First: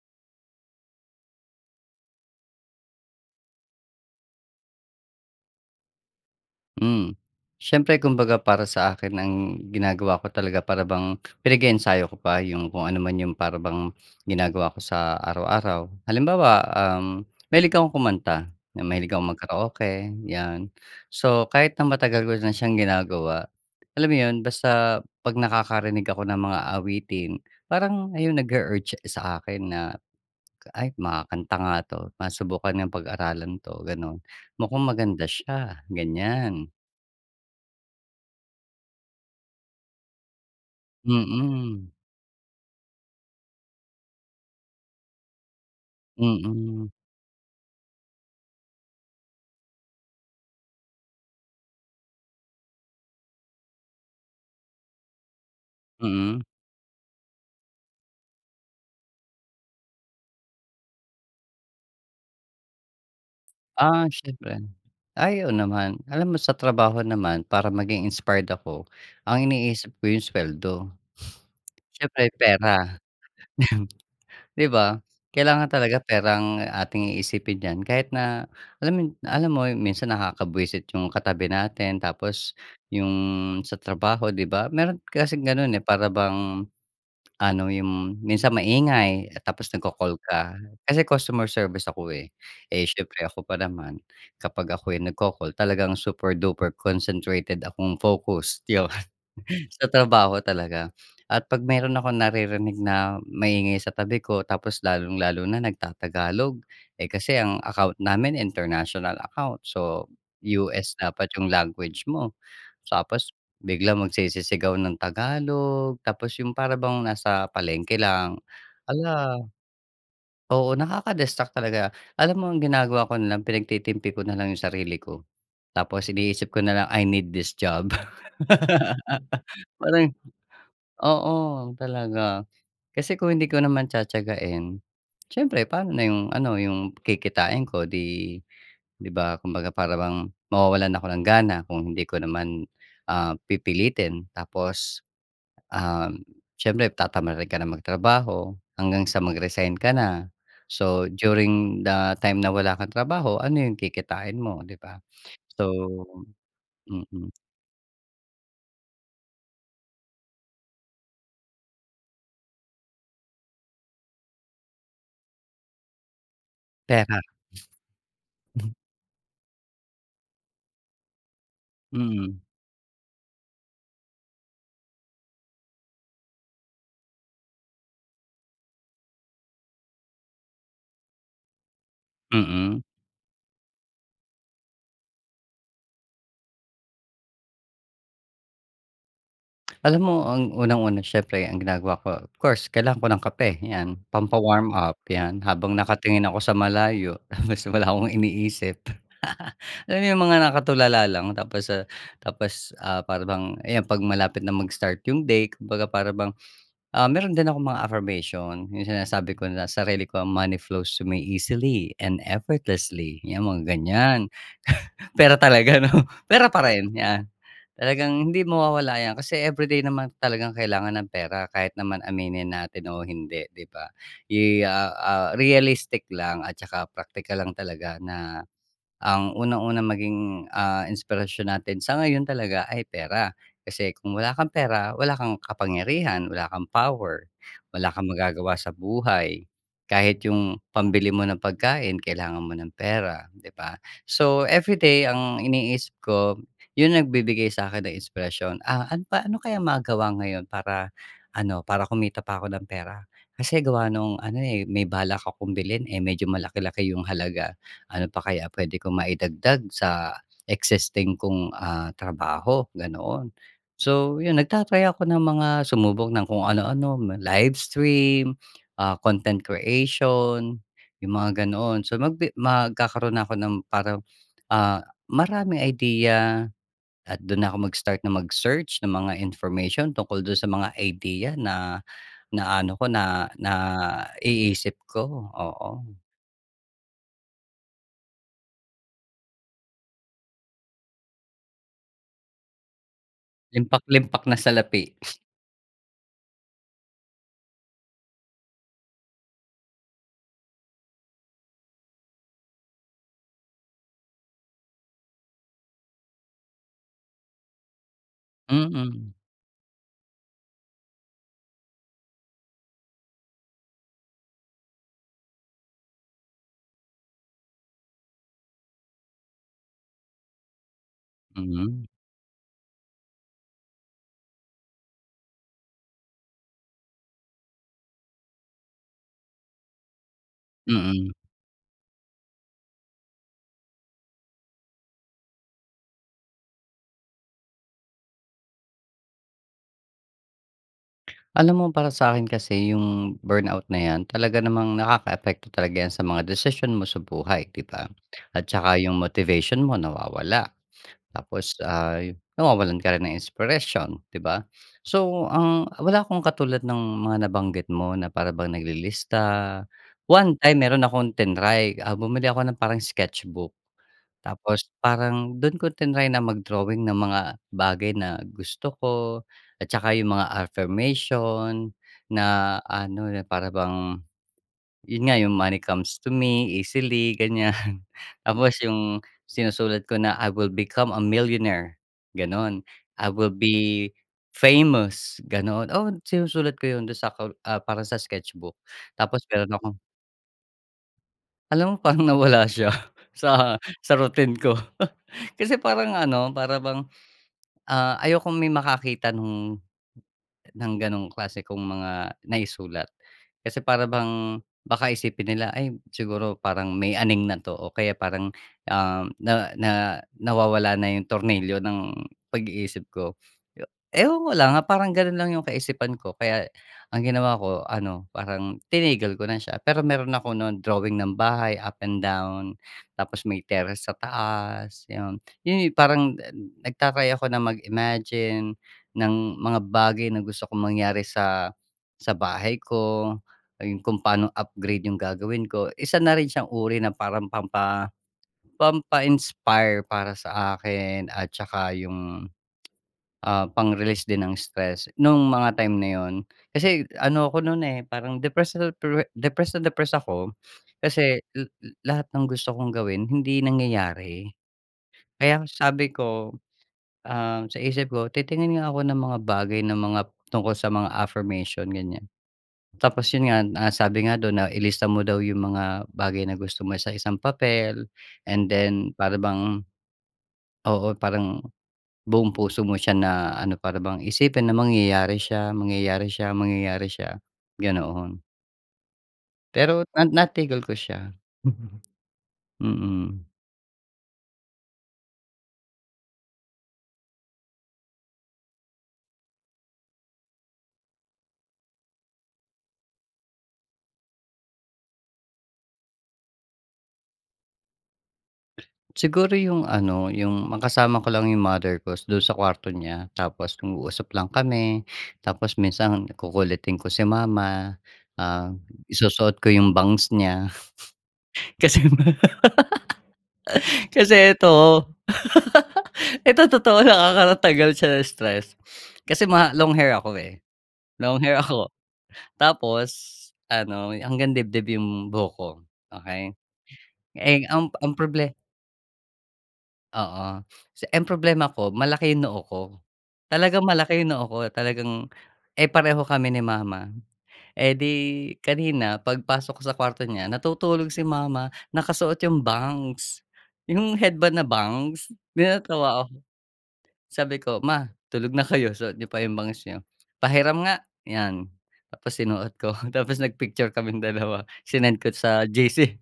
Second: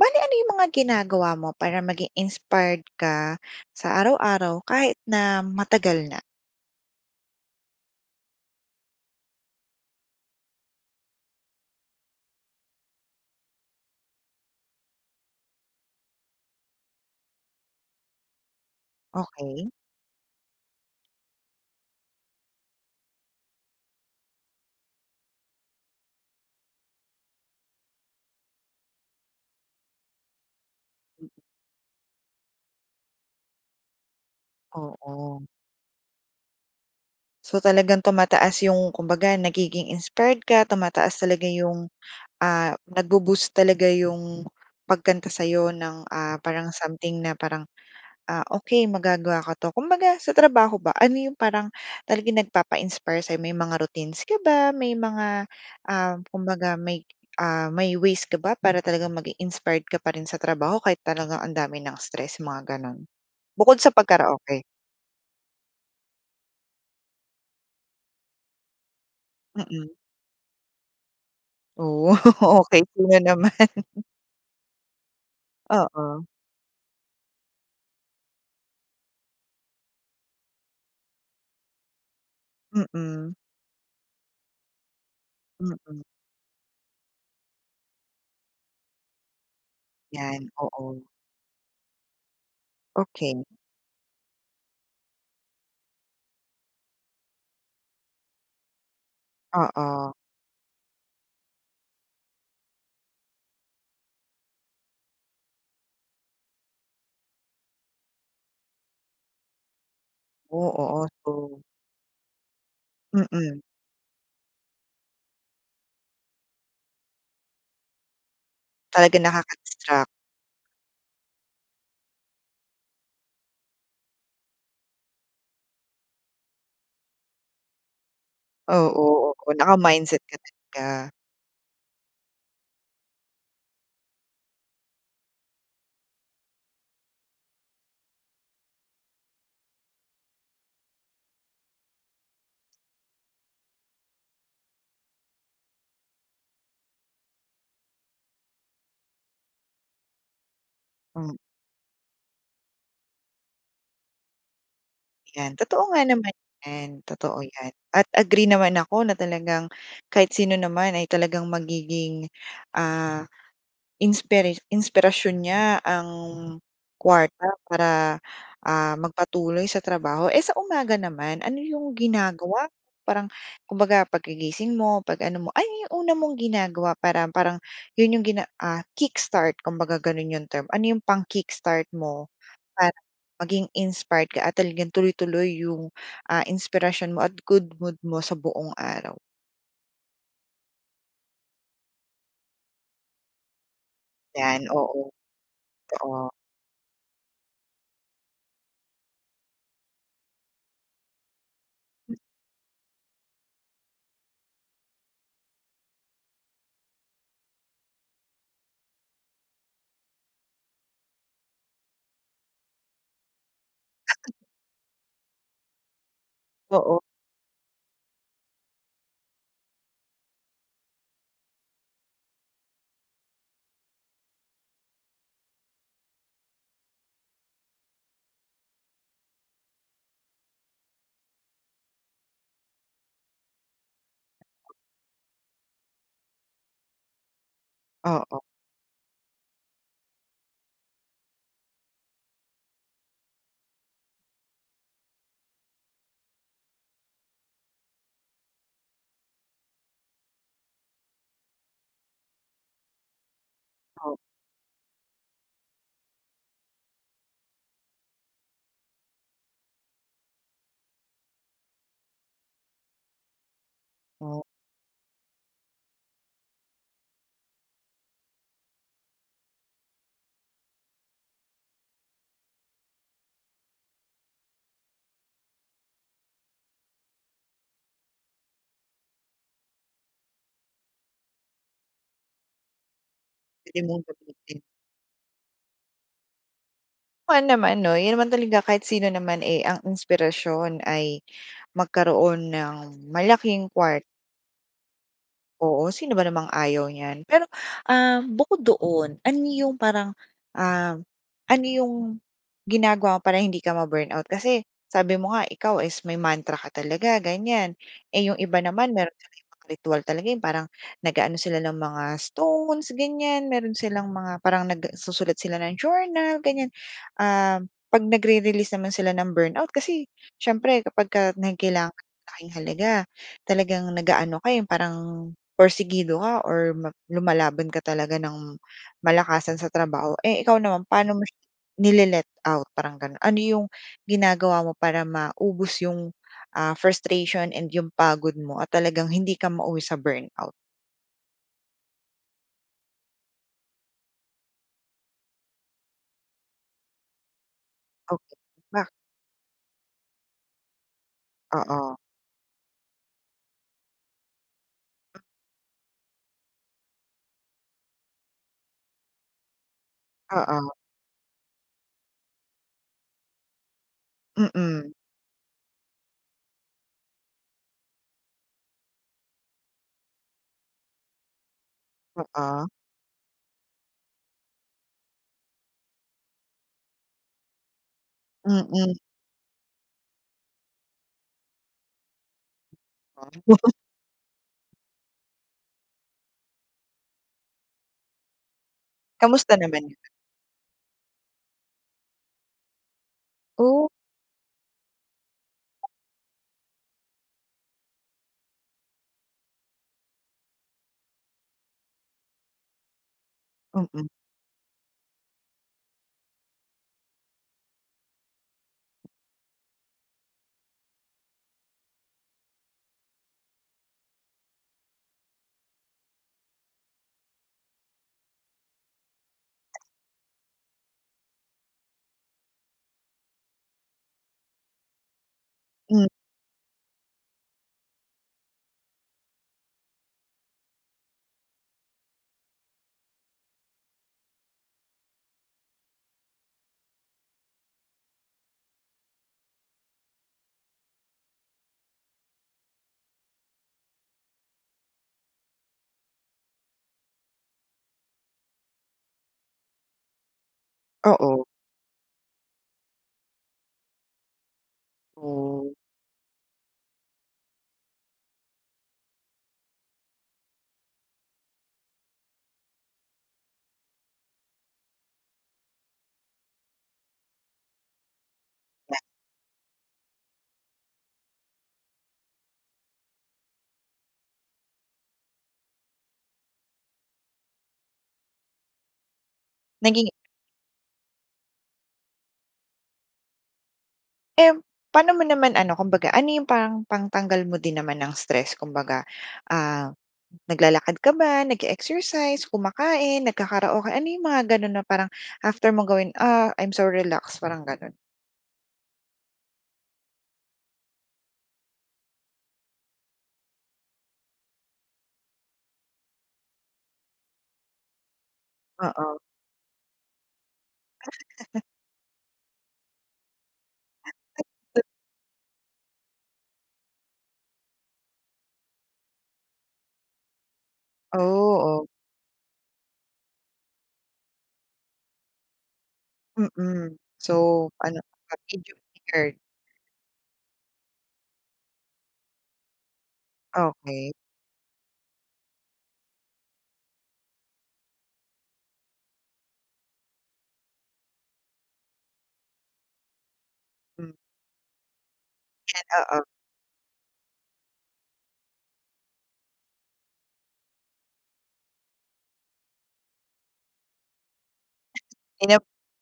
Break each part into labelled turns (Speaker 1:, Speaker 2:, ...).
Speaker 1: Bale ano yung mga ginagawa mo para maging inspired ka sa araw-araw kahit na matagal na?
Speaker 2: Hmm, siyempre kumbaga para sa akin ang ginagawa ko talaga para bang pinag-eensayo ko pa yung kung ano man yung para bang ginagawa ko sa araw-araw. Halimbawa, uhm, mahilig akong kumanta, mahilig akong
Speaker 1: Okey.
Speaker 2: mag-karaoke, yan. So kahit na matagal ko na siyang ginagawa, alam mo yun basta 'pag nakakarinig ako ng mga awitin, parang ayun nag-u-urge sa akin na, "Ay,
Speaker 1: [unintelligible]
Speaker 2: makakanta nga to, masubukan nga pag-aralan 'to." ganon. "Mukhang maganda
Speaker 1: Oo.
Speaker 2: siya." ganyan.
Speaker 1: So talagang tumataas yung kumbaga nagiging inspired ka, tumataas talaga
Speaker 2: Mm.
Speaker 1: yung, ah nag-bo-boost talaga yung pagkanta sa'yo ng, ah, parang
Speaker 2: Mm.
Speaker 1: something na parang, "Ah, okey magagawa ka 'to." Kumbaga sa trabaho ba, ano yung parang talagang nagpapa-inspire sa'yo? May mga routines ka ba? May mga, ah,
Speaker 2: Mm.
Speaker 1: kumbaga may, ah, may ways ka ba para talagang maging inspired ka pa rin sa trabaho kahit talagang ang dami ng stress, mga ganon? Bukod sa
Speaker 2: Ah, siyempre.
Speaker 1: pagkaraoke.
Speaker 2: Ay, oo naman. Alam mo sa trabaho naman para maging inspired ako, ang
Speaker 1: Mm.
Speaker 2: iniisip ko yung sweldo.
Speaker 1: Oh,
Speaker 2: Siyempre
Speaker 1: okey
Speaker 2: pera,
Speaker 1: sino naman?
Speaker 2: 'di di ba? Kailangan talaga
Speaker 1: Oo.
Speaker 2: pera ang ating iisipin diyan kahit na alam yu alam mo, minsan nakakabwisit yung katabi natin tapos yung
Speaker 1: Mm.
Speaker 2: sa trabaho, di ba? Meron kasing ganun, eh,
Speaker 1: Mm.
Speaker 2: para bang ano, yung minsan maingay tapos nagko-call
Speaker 1: Yan,
Speaker 2: ka. Kasi
Speaker 1: oo.
Speaker 2: customer service ako, eh. Eh, siyempre ako
Speaker 1: Okey.
Speaker 2: pa naman kapag ako'y nagko-call, talagang super-duper concentrated akong focus, yun. Sa
Speaker 1: Oo.
Speaker 2: trabaho talaga. At 'pag meron akong naririnig na maingay sa tabi ko tapos lalong-lalo na nagtatagalog, eh kasi ang account namin international account so
Speaker 1: Oh,
Speaker 2: US
Speaker 1: oo.
Speaker 2: dapat yung
Speaker 1: So
Speaker 2: language mo, tapos
Speaker 1: Mm.
Speaker 2: biglang magsisisigaw ng Tagalog, tapos yung para bang nasa palengke lang.
Speaker 1: Talagang
Speaker 2: Hala!
Speaker 1: nakaka-distract.
Speaker 2: Oo nakaka-distract talaga. Alam mo ang ginagawa ko na lang, pinagtitimpi ko nalang yung sarili ko, tapos iniisip ko na lang, "I need this job."
Speaker 1: Oo, oo.
Speaker 2: Parang
Speaker 1: Naka-mindset ka talaga.
Speaker 2: oo, talaga kasi kung hindi ko naman tiyatiyagahin, siyempre paano na yung ano yung kikitain ko di di ba? Kumbaga parang bang mawawalan ako ng gana kung hindi ko naman, um, pipilitin tapos, um, siyempre tatamarin ka nang magtrabaho hanggang sa mag-resign ka na. So
Speaker 1: Hmm.
Speaker 2: during the time na wala kang trabaho ano yung kikitain mo, di ba?
Speaker 1: Yan,
Speaker 2: So,
Speaker 1: totoo nga naman yan.
Speaker 2: mm.
Speaker 1: Totoo yan at agree naman ako na talagang kahit sino naman ay talagang magiging, ah, inspira inspirasyon niya ang
Speaker 2: Pera.
Speaker 1: kuwarta para, ah, magpatuloy sa trabaho. Eh, sa umaga naman, ano yung
Speaker 2: Hmm.
Speaker 1: ginagawa mo? Parang kumbaga pagkagising mo, 'pag ano mo, ano yung una mong ginagawa para parang yun yung gina ah, kickstart kumbaga gano'n 'yong term, ano 'yong pang-kickstart mo
Speaker 2: Mm.
Speaker 1: para maging inspired ka at talagang tuloy-tuloy 'yong, ah, inspirasyon mo at good mood mo sa buong araw?
Speaker 2: Alam mo, ang unang-una siyempre ang ginagawa ko, of course kailangan ko ng kape, ‘yan
Speaker 1: ‘Yan,
Speaker 2: pampa-warm up,
Speaker 1: oo.
Speaker 2: ‘yan habang nakatingin
Speaker 1: Totoo.
Speaker 2: ako sa malayo basta wala akong iniisip. Alam mo yung mga nakatulala lang, tapos ah, tapos ah, para bang, ayan ‘pag malapit na mag-start yung day, kumbaga para bang ah, meron din akong mga affirmation, yung sinasabi ko na sarili ko, “Money flows to me easily and effortlessly.” ‘Yan mga ganyan. Pera talaga ‘no? Pera pa rin,
Speaker 1: Oo.
Speaker 2: yan talagang hindi mawawala ‘yan kasi everyday naman talagang kailangan ng pera. Kahit naman aminin natin o hindi, ‘di ba? Yi ah ah, realistic lang at tsaka practical lang talaga na, ang unang-unang maging ah, inspirasyon natin sa ngayon talaga ay pera, kasi kung wala kang pera wala kang kapangyarihan, wala kang power, wala kang
Speaker 1: Oo.
Speaker 2: magagawa sa buhay. Kahit yung pambili mo ng pagkain, kailangan mo ng pera, ‘di ba? So, everyday ang iniisip ko yung nagbibigay sa'kin ng inspirasyon. "Ah, an pa ano kaya magawa ngayon para, ano para kumita pa ako ng pera, kasi gawa nung
Speaker 1: O
Speaker 2: ano eh, may balak akong bilhin eh, medyo malaki-laki yung halaga. Ano pa kaya pwede ko maidagdag sa existing kong ah, trabaho", ganoon. So yun
Speaker 1: Oh.
Speaker 2: nagta-try ako ng mga sumubok ng kung ano-ano. Live stream, ah, content creation, yung mga ganoon. So magbi magkakaroon na ako ng parang ah, maraming idea, at do’n na ako mag-start na mag-search ng mga information tungkol do’n sa mga idea na, na ano ko, na
Speaker 1: Puwede mong gamitin.
Speaker 2: naiisip ko, oo.
Speaker 1: Oo naman ‘no, yun naman talaga, kahit sino naman eh, ang inspirasyon ay magkaroon ng malaking kwart
Speaker 2: Limpak-limpak na salapi.
Speaker 1: Oo, sino ba namang ayaw niyan. Pero, ah, bukod doon, ano yung parang, ah, ano yung ginagawa mo para hindi ka ma-burnout? Kasi, sabi mo nga ikaw is may mantra ka talaga, ganyan, eh, yung iba naman
Speaker 2: Mm.
Speaker 1: meron silang ibang ritwal talaga. ‘Yong parang nag-aano sila ng mga stones, ganyan, meron silang mga parang nagsusulat sila ng journal, ganyan. Um, ‘pag nagre-release naman sila ng burnout kasi siyempre kapagka may
Speaker 2: Mhm.
Speaker 1: kailangan kang kitaing malaking halaga, talagang nag-aano ka eh, yung parang pursigido ka or ma lumalaban ka talaga nang malakasan sa trabaho. Eh, ikaw naman
Speaker 2: Mm.
Speaker 1: paano mo siya nile-let-out? Parang gano'n, ano 'yong ginagawa mo para maubos 'yong ah, frustration and 'yong pagod mo at talagang hindi ka mauwi sa burnout?
Speaker 2: Alam mo para sa'kin kasi, yung burnout na ‘yan talaga namang nakakaapekto talaga yan sa mga desisyon mo sa buhay ‘di ba?
Speaker 1: Okey,
Speaker 2: At saka
Speaker 1: bak
Speaker 2: yung motivation mo nawawala. Tapos
Speaker 1: Oo.
Speaker 2: ay, nawawalan ka rin ng inspiration, ‘di ba? So ang wala akong katulad ng mga nabanggit mo na para bang naglilista. One time,
Speaker 1: Oo.
Speaker 2: meron akong tinry ah, bumili ako ng parang sketch book. Tapos
Speaker 1: Mm.
Speaker 2: parang dun ko tinry na mag-drawing ng mga bagay na gusto ko, at saka yung mga affirmation na
Speaker 1: Oo.
Speaker 2: ano, na para bang, yun nga yung, "Money comes to me easily." ganyan. Tapos
Speaker 1: Mm.
Speaker 2: 'yong sinusulat ko na, "I will become a millionaire!" "gano'n, "I will
Speaker 1: Oh.
Speaker 2: be, famous." ganoon. Oo, sinusulat ko 'yon, do'n sa kol ah, parang sa sketch book. Tapos meron
Speaker 1: Kamusta
Speaker 2: akong
Speaker 1: naman yun?
Speaker 2: Alam mo parang nawala siya sa
Speaker 1: Oh?
Speaker 2: sa routine ko. Kasi parang ano, para bang, ah, ayokong may makakita nung ng gano'ng klase kong mga naisulat. Kasi para
Speaker 1: Mm.
Speaker 2: bang baka isipin nila, ay siguro parang may aning na 'to o kaya parang, ah, na na nawawala na yung tornilyo ng pag-iisip ko. E ewan ko lang, ah, parang ganun lang yung kaisipan ko, kaya ang ginawa ko ano, parang tinigil ko na siya. Pero meron ako nu'n drawing ng bahay up and down Tapos may terrace sa taas 'yon. 'Yon 'yong
Speaker 1: Hmm.
Speaker 2: parang nagta-try ako na mag-imagine ng mga bagay na gusto kong mangyari sa, sa bahay ko. Ayun kung paano upgrade yung gagawin ko, isa na rin siyang uri na parang pampa pampa-inspire para sa akin at 'tsaka yung, ah, pang-release din ng stress, nung mga time na 'yon. Kasi ano ako no'n, eh, parang depressed na-depre depressed na depress ako, kasi
Speaker 1: Oo.
Speaker 2: la lahat ng gusto kong gawin hindi nangyayari. Kaya
Speaker 1: Oh.
Speaker 2: sabi ko, ah, sa isip ko, "Titingin nga ako ng mga bagay na mga tungkol sa mga affirmation," ganyan. Tapos 'yon nga na sabi nga do'n na ilista mo daw yung mga bagay na gusto mo sa isang papel and then para bang Oo, parang buong puso mo siya na ano, para bang isipin na mangyayari siya, mangyayari siya, mangyayari siya, ganoon. Pero na
Speaker 1: Naging
Speaker 2: natigil ko siya. Mm.
Speaker 1: Um, pano mo naman ano kumbaga ano 'yong parang pangtanggal mo din naman ng stress kumbaga, ah, naglalakad ka ba nag-eexercise kumakain nagkakaraoke ano 'yong mga ganun na parang after mong gawin, ah, I'm so relaxed parang ganon?
Speaker 2: Siguro yung ano yung makasama ko lang yung mother ko dun sa kwarto niya, tapos nag-uusap lang kami. Tapos minsan kukulitin ko si mama, ah,
Speaker 1: Oo.
Speaker 2: isusuot ko yung bangs niya. Kasi yung ma kasi eto eto totoo lang, ah ,nakakatanggal siya ng stress. Kasi ma long hair ako eh,
Speaker 1: Oh,
Speaker 2: long hair ako
Speaker 1: o.
Speaker 2: tapos ano hanggang dibdib yung buhok ko, okey.
Speaker 1: Mm,
Speaker 2: Eh, ang
Speaker 1: so
Speaker 2: ang
Speaker 1: ano,
Speaker 2: proble
Speaker 1: happy jupi earth. [unintelligible]
Speaker 2: Oo. Si ang problema ko malaki yung noo ko talagang malaki
Speaker 1: Okey.
Speaker 2: noo ko talagang eh, pareho kami ni mama. Eh, di kanina 'pag pasok ko sa kuwarto niya natutulog si mama nakasuot 'yong bangs 'yong
Speaker 1: Hmm.
Speaker 2: headband na bangs 'di
Speaker 1: [unintelligible]
Speaker 2: natawa ako.
Speaker 1: Oo.
Speaker 2: Sabi ko ma tulog na kayo suot niyo pa yung bangs nyo pahiram nga. 'Yan tapos sinuot ko tapos nag-picture kaming dalawa sinend ko sa
Speaker 1: Inop
Speaker 2: GC.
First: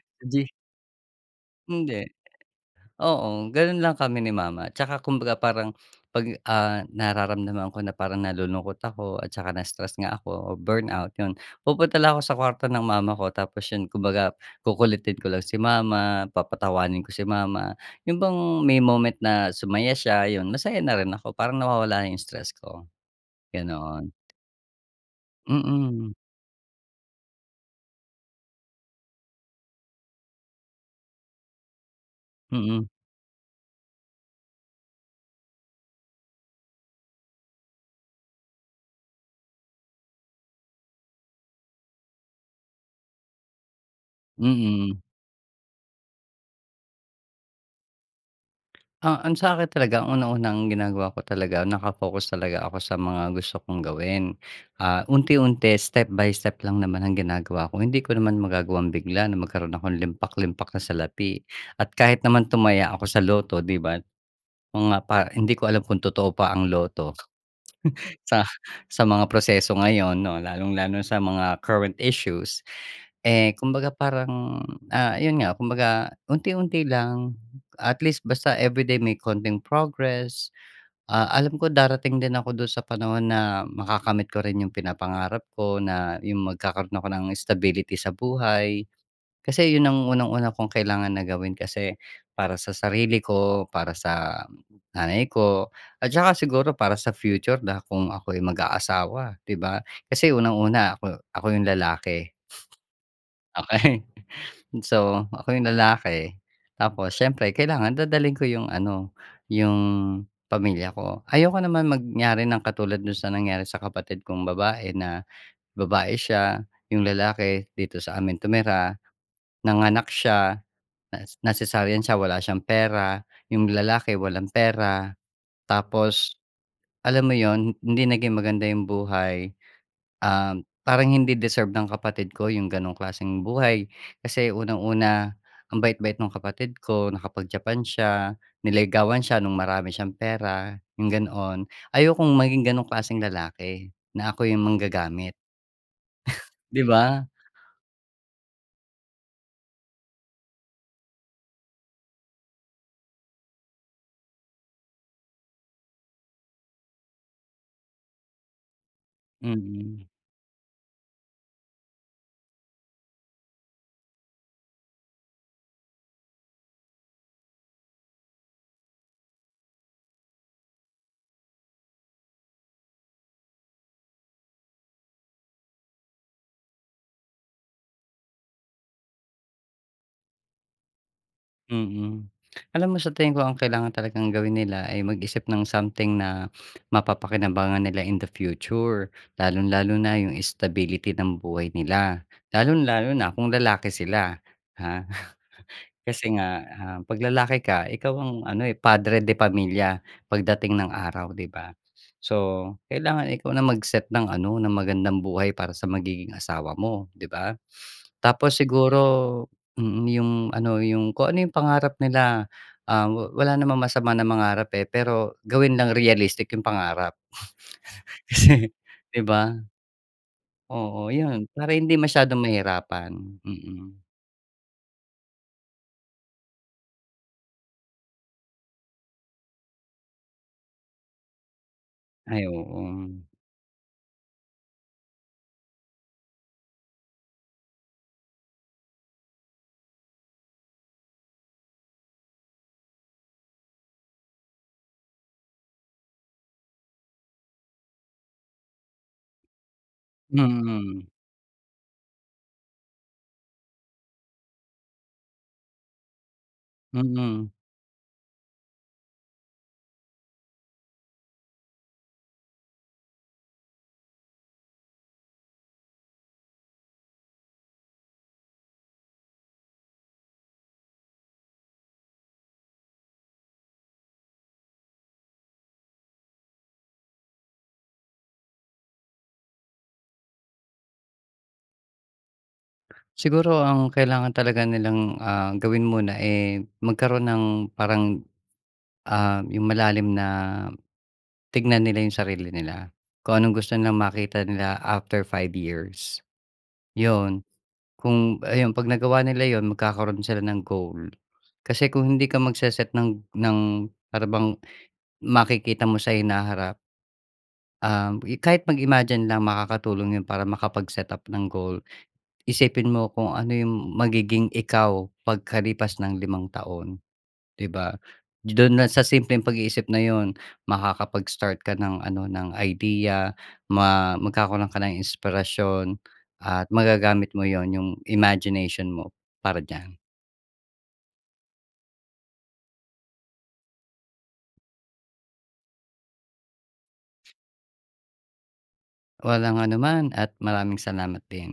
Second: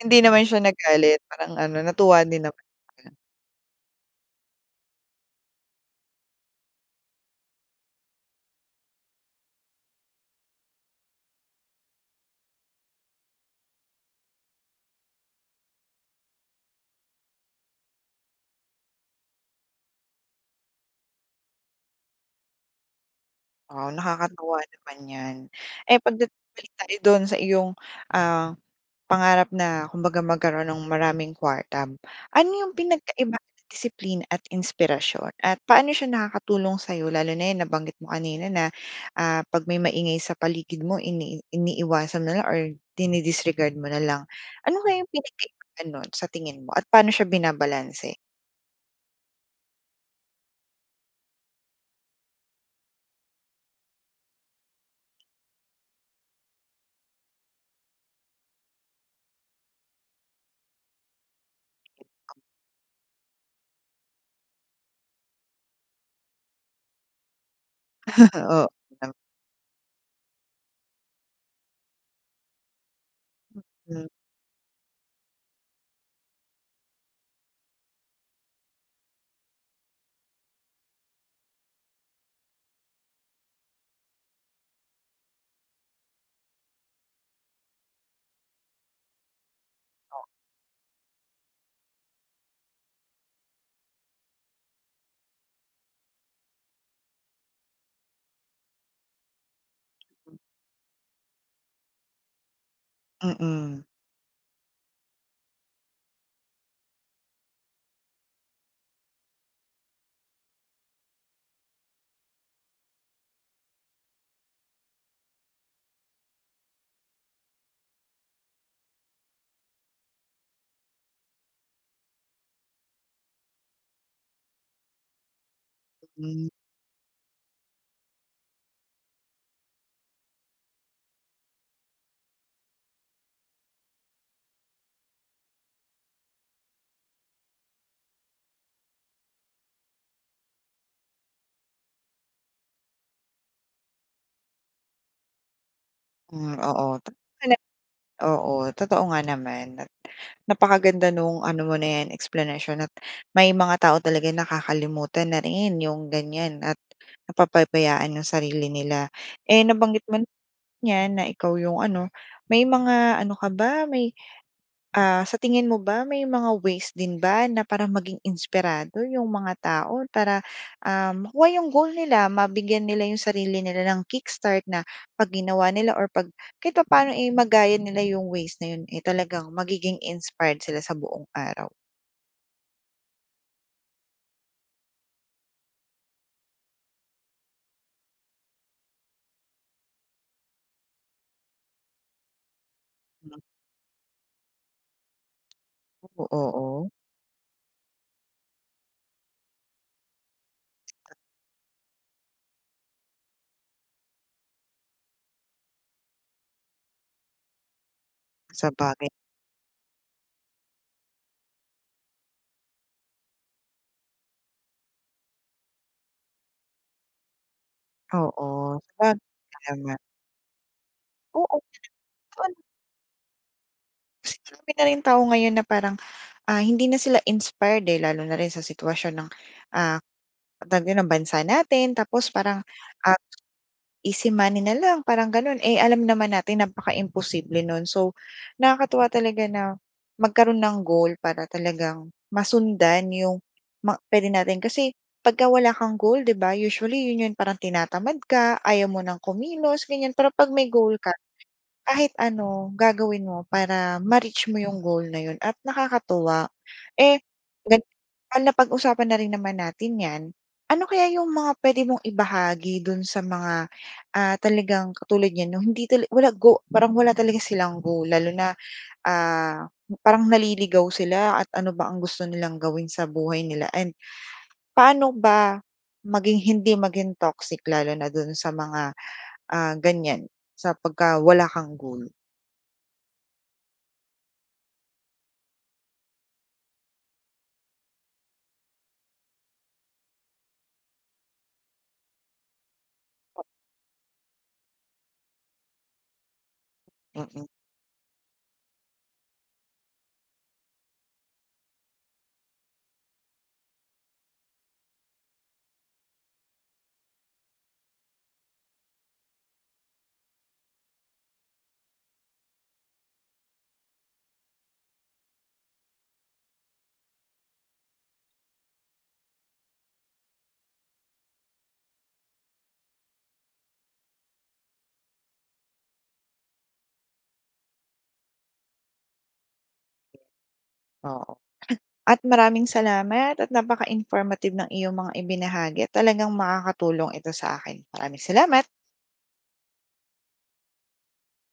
Speaker 1: Hindi naman
Speaker 2: G.
Speaker 1: siya nagalit parang ano
Speaker 2: Hindi.
Speaker 1: natuwa din naman?
Speaker 2: Oo, gano'n lang kami ni mama tsaka kumbaga parang 'pag, ah, nararamdaman ko na parang nalulungkot ako at tsaka na-stress nga ako o burn out 'yon pupunta lang ako sa kwarto ng mama ko tapos 'yon kumbaga kukulitin ko lang si mama papatawanin ko si mama. Yun bang may moment na sumaya siya 'yon masaya na rin ako parang nawawala na 'yong stress ko,
Speaker 1: Oo
Speaker 2: ganon.
Speaker 1: nakakatawa naman 'yan. Eh
Speaker 2: Mm.
Speaker 1: 'pag dat balik tayo do'n sa iyong, ah, pangarap na kumbaga magkaroon ng maraming kuwarta. Ano 'yong
Speaker 2: Mm.
Speaker 1: pinagkaiba ng disiplina at inspirasyon at paano siya nakakatulong sa'yo lalo na yan nabanggit mo kanina na, ah, 'pag may maingay sa paligid mo ini iniiwasan mo na lang or dini disregard mo na lang. Ano
Speaker 2: Mm.
Speaker 1: kayang pinagkaiba nun sa tingin mo at paano siya binabalanse?
Speaker 2: Ah, ang sa akin talaga ang una-unang ginagawa ko talaga nakafocus talaga ako sa mga gusto kong gawin. Ah, unti-unti step by step lang naman ang ginagawa ko. Hindi ko naman magagawang bigla na magkaroon akong limpak limpak na salapi. At kahit naman tumaya ako sa lotto, 'di ba? Mga pa hindi ko alam kung totoo pa ang lotto sa
Speaker 1: Oh.
Speaker 2: sa mga proseso ngayon 'no lalong-lalo sa mga current issues. Eh, kumbaga
Speaker 1: Mm.
Speaker 2: parang ah, 'yon nga kumbaga unti-unti lang. At least basta everyday may konting progress. Ah, alam ko darating din ako doon sa panahon na makakamit ko rin'yong pinapangarap ko na 'yong magkakaroon ako ng stability sa buhay. Kasi 'yon ang
Speaker 1: Oh.
Speaker 2: unang una kong kailangan na gawin kasi para sa sarili ko, para sa nanay ko at tsaka siguro para sa future na kung ako'y mag-aasawa, 'di ba? Kasi unang-una ako ako yung lalaki.
Speaker 1: Mm.
Speaker 2: Okey. So, ako yung lalaki, tapos siyempre kailangan dadalhin ko 'yong ano 'yong pamilya ko. Ayoko naman mangyari ng katulad do'n sa nangyari sa kapatid kong babae na, babae siya 'yong lalaki dito sa amin tumira. Nanganak siya nas na cesarean siya. Wala siyang pera. 'Yong lalaki walang pera. Tapos
Speaker 1: Hmm.
Speaker 2: alam mo 'yon hindi naging maganda 'yong buhay. Um, parang hindi deserve ng kapatid ko 'yong ganong klaseng buhay. Kasi unang-una ang bait-bait no'ng kapatid ko. Nakapag Japan siya. Niligawan siya no'ng marami siyang pera. 'Yong ganoon. Ayokong maging ganong klaseng lalaki. Na ako'y manggagamit.
Speaker 1: Hmm,
Speaker 2: Di
Speaker 1: oo.
Speaker 2: ba?
Speaker 1: [unintelligible] Oo, totoo nga naman at napakaganda no'ng ano mo na 'yan eksplanasyon at may mga tao talaga nakakalimutan na rin 'yong ganyan at napapabayaan 'yong sarili nila. Eh
Speaker 2: Mm.
Speaker 1: nabanggit mo na 'yan na ikaw 'yong ano. May mga ano ka ba? May, ah, sa tingin mo ba may mga ways din ba na para maging inspirado 'yong mga tao? Para, ah, makuha 'yong goal nila. Mabigyan nila 'yong sarili nila nang kick-start na 'pag ginawa nila or 'pag kahit papaano eh magaya nila 'yong ways na 'yon. Eh talagang magiging inspired sila sa buong araw.
Speaker 2: Mm. Alam mo sa tingin ko ang kailangan talagang gawin nila ay mag-isip ng something na mapapakinabangan nila in the future. Lalong-lalo na 'yong stability ng buhay nila. Lalong-lalo na kung lalaki sila, ha.
Speaker 1: Oh,
Speaker 2: Kasi nga,
Speaker 1: oo.
Speaker 2: um, 'pag lalaki ka ikaw ang ano eh, padre de pamilya pagdating ng araw, 'di ba? So kailangan ikaw na mag-set ng ano ng magandang buhay para sa magiging asawa mo, 'di ba? Tapos siguro,
Speaker 1: Sabagay.
Speaker 2: mm, 'yong ano 'yong kung ano 'yong pangarap nila. Ah wala namang masama na mangarap eh pero gawin lang realistic 'yong pangarap. Kasi,
Speaker 1: Oo.
Speaker 2: 'di ba?
Speaker 1: Kaya nga.
Speaker 2: Oo, 'yon
Speaker 1: Oo.
Speaker 2: para hindi masyadong
Speaker 1: [unintelligible]
Speaker 2: mahirapan. Mm.
Speaker 1: Kasi andami na rin tao ngayon na parang, ah, hindi na sila inspired eh. Lalo na rin sa sitwasyon ng, ah, tawag dito ng bansa natin. Tapos
Speaker 2: Ay
Speaker 1: parang, ah,
Speaker 2: oo.
Speaker 1: easy money na lang parang gano'n. Eh alam naman natin napaka-imposible no'n. So nakakatuwa talaga na magkaroon ng goal para talagang masundan 'yong ma puwede natin kasi pagka wala kang goal 'di ba? Usually 'yon 'yon parang tinatamad ka. Ayaw mo nang kumilos ganyan pero 'pag may goal
Speaker 2: Mm.
Speaker 1: ka kahit ano gagawin mo para ma-reach mo 'yong goal na 'yon at nakakatuwa. Eh,
Speaker 2: Mhm.
Speaker 1: gan napag-usapan na rin naman natin 'yan, ano kaya 'yong mga puwede mong ibahagi do'n sa mga, ah, talagang katulad niyan 'no hindi talaga walang go parang wala talaga silang goal. Lalo na, ah, parang naliligaw sila at ano ba ang gusto nilang gawin sa buhay nila and paano ba maging hindi maging toxic lalo na do'n sa mga, ah, ganyan sa pagka wala kang goal?
Speaker 2: Siguro ang kailangan talaga nilang, ah, gawin muna eh, magkaroon ng parang, ah, yung malalim na tignan nila yung sarili nila, kung anong gusto nilang makita nila after 5 years. 'Yon,
Speaker 1: Mm.
Speaker 2: kung ayon ‘pag nagawa nila 'yon magkakaroon sila ng goal. Kasi kung hindi ka magse-set ng ng para bang makikita mo sa hinaharap um i kahit mag-imagine lang makakatulong yun para makapag-setup ng goal. Isipin mo kung ano yung magiging ikaw pagkalipas ng limang taon, 'di ba? Do'n lang sa simpleng pag-iisip na yun, makakapag-start ka ng ano ng idea, ma magkakaroon ka ng inspirasyon at magagamit mo 'yon yung imagination mo para diyan.
Speaker 1: Oo. At maraming salamat at napaka-informative ng iyong mga ibinahagi at talagang makakatulong ito sa akin. Maraming salamat!
Speaker 2: Walang anuman at maraming salamat din.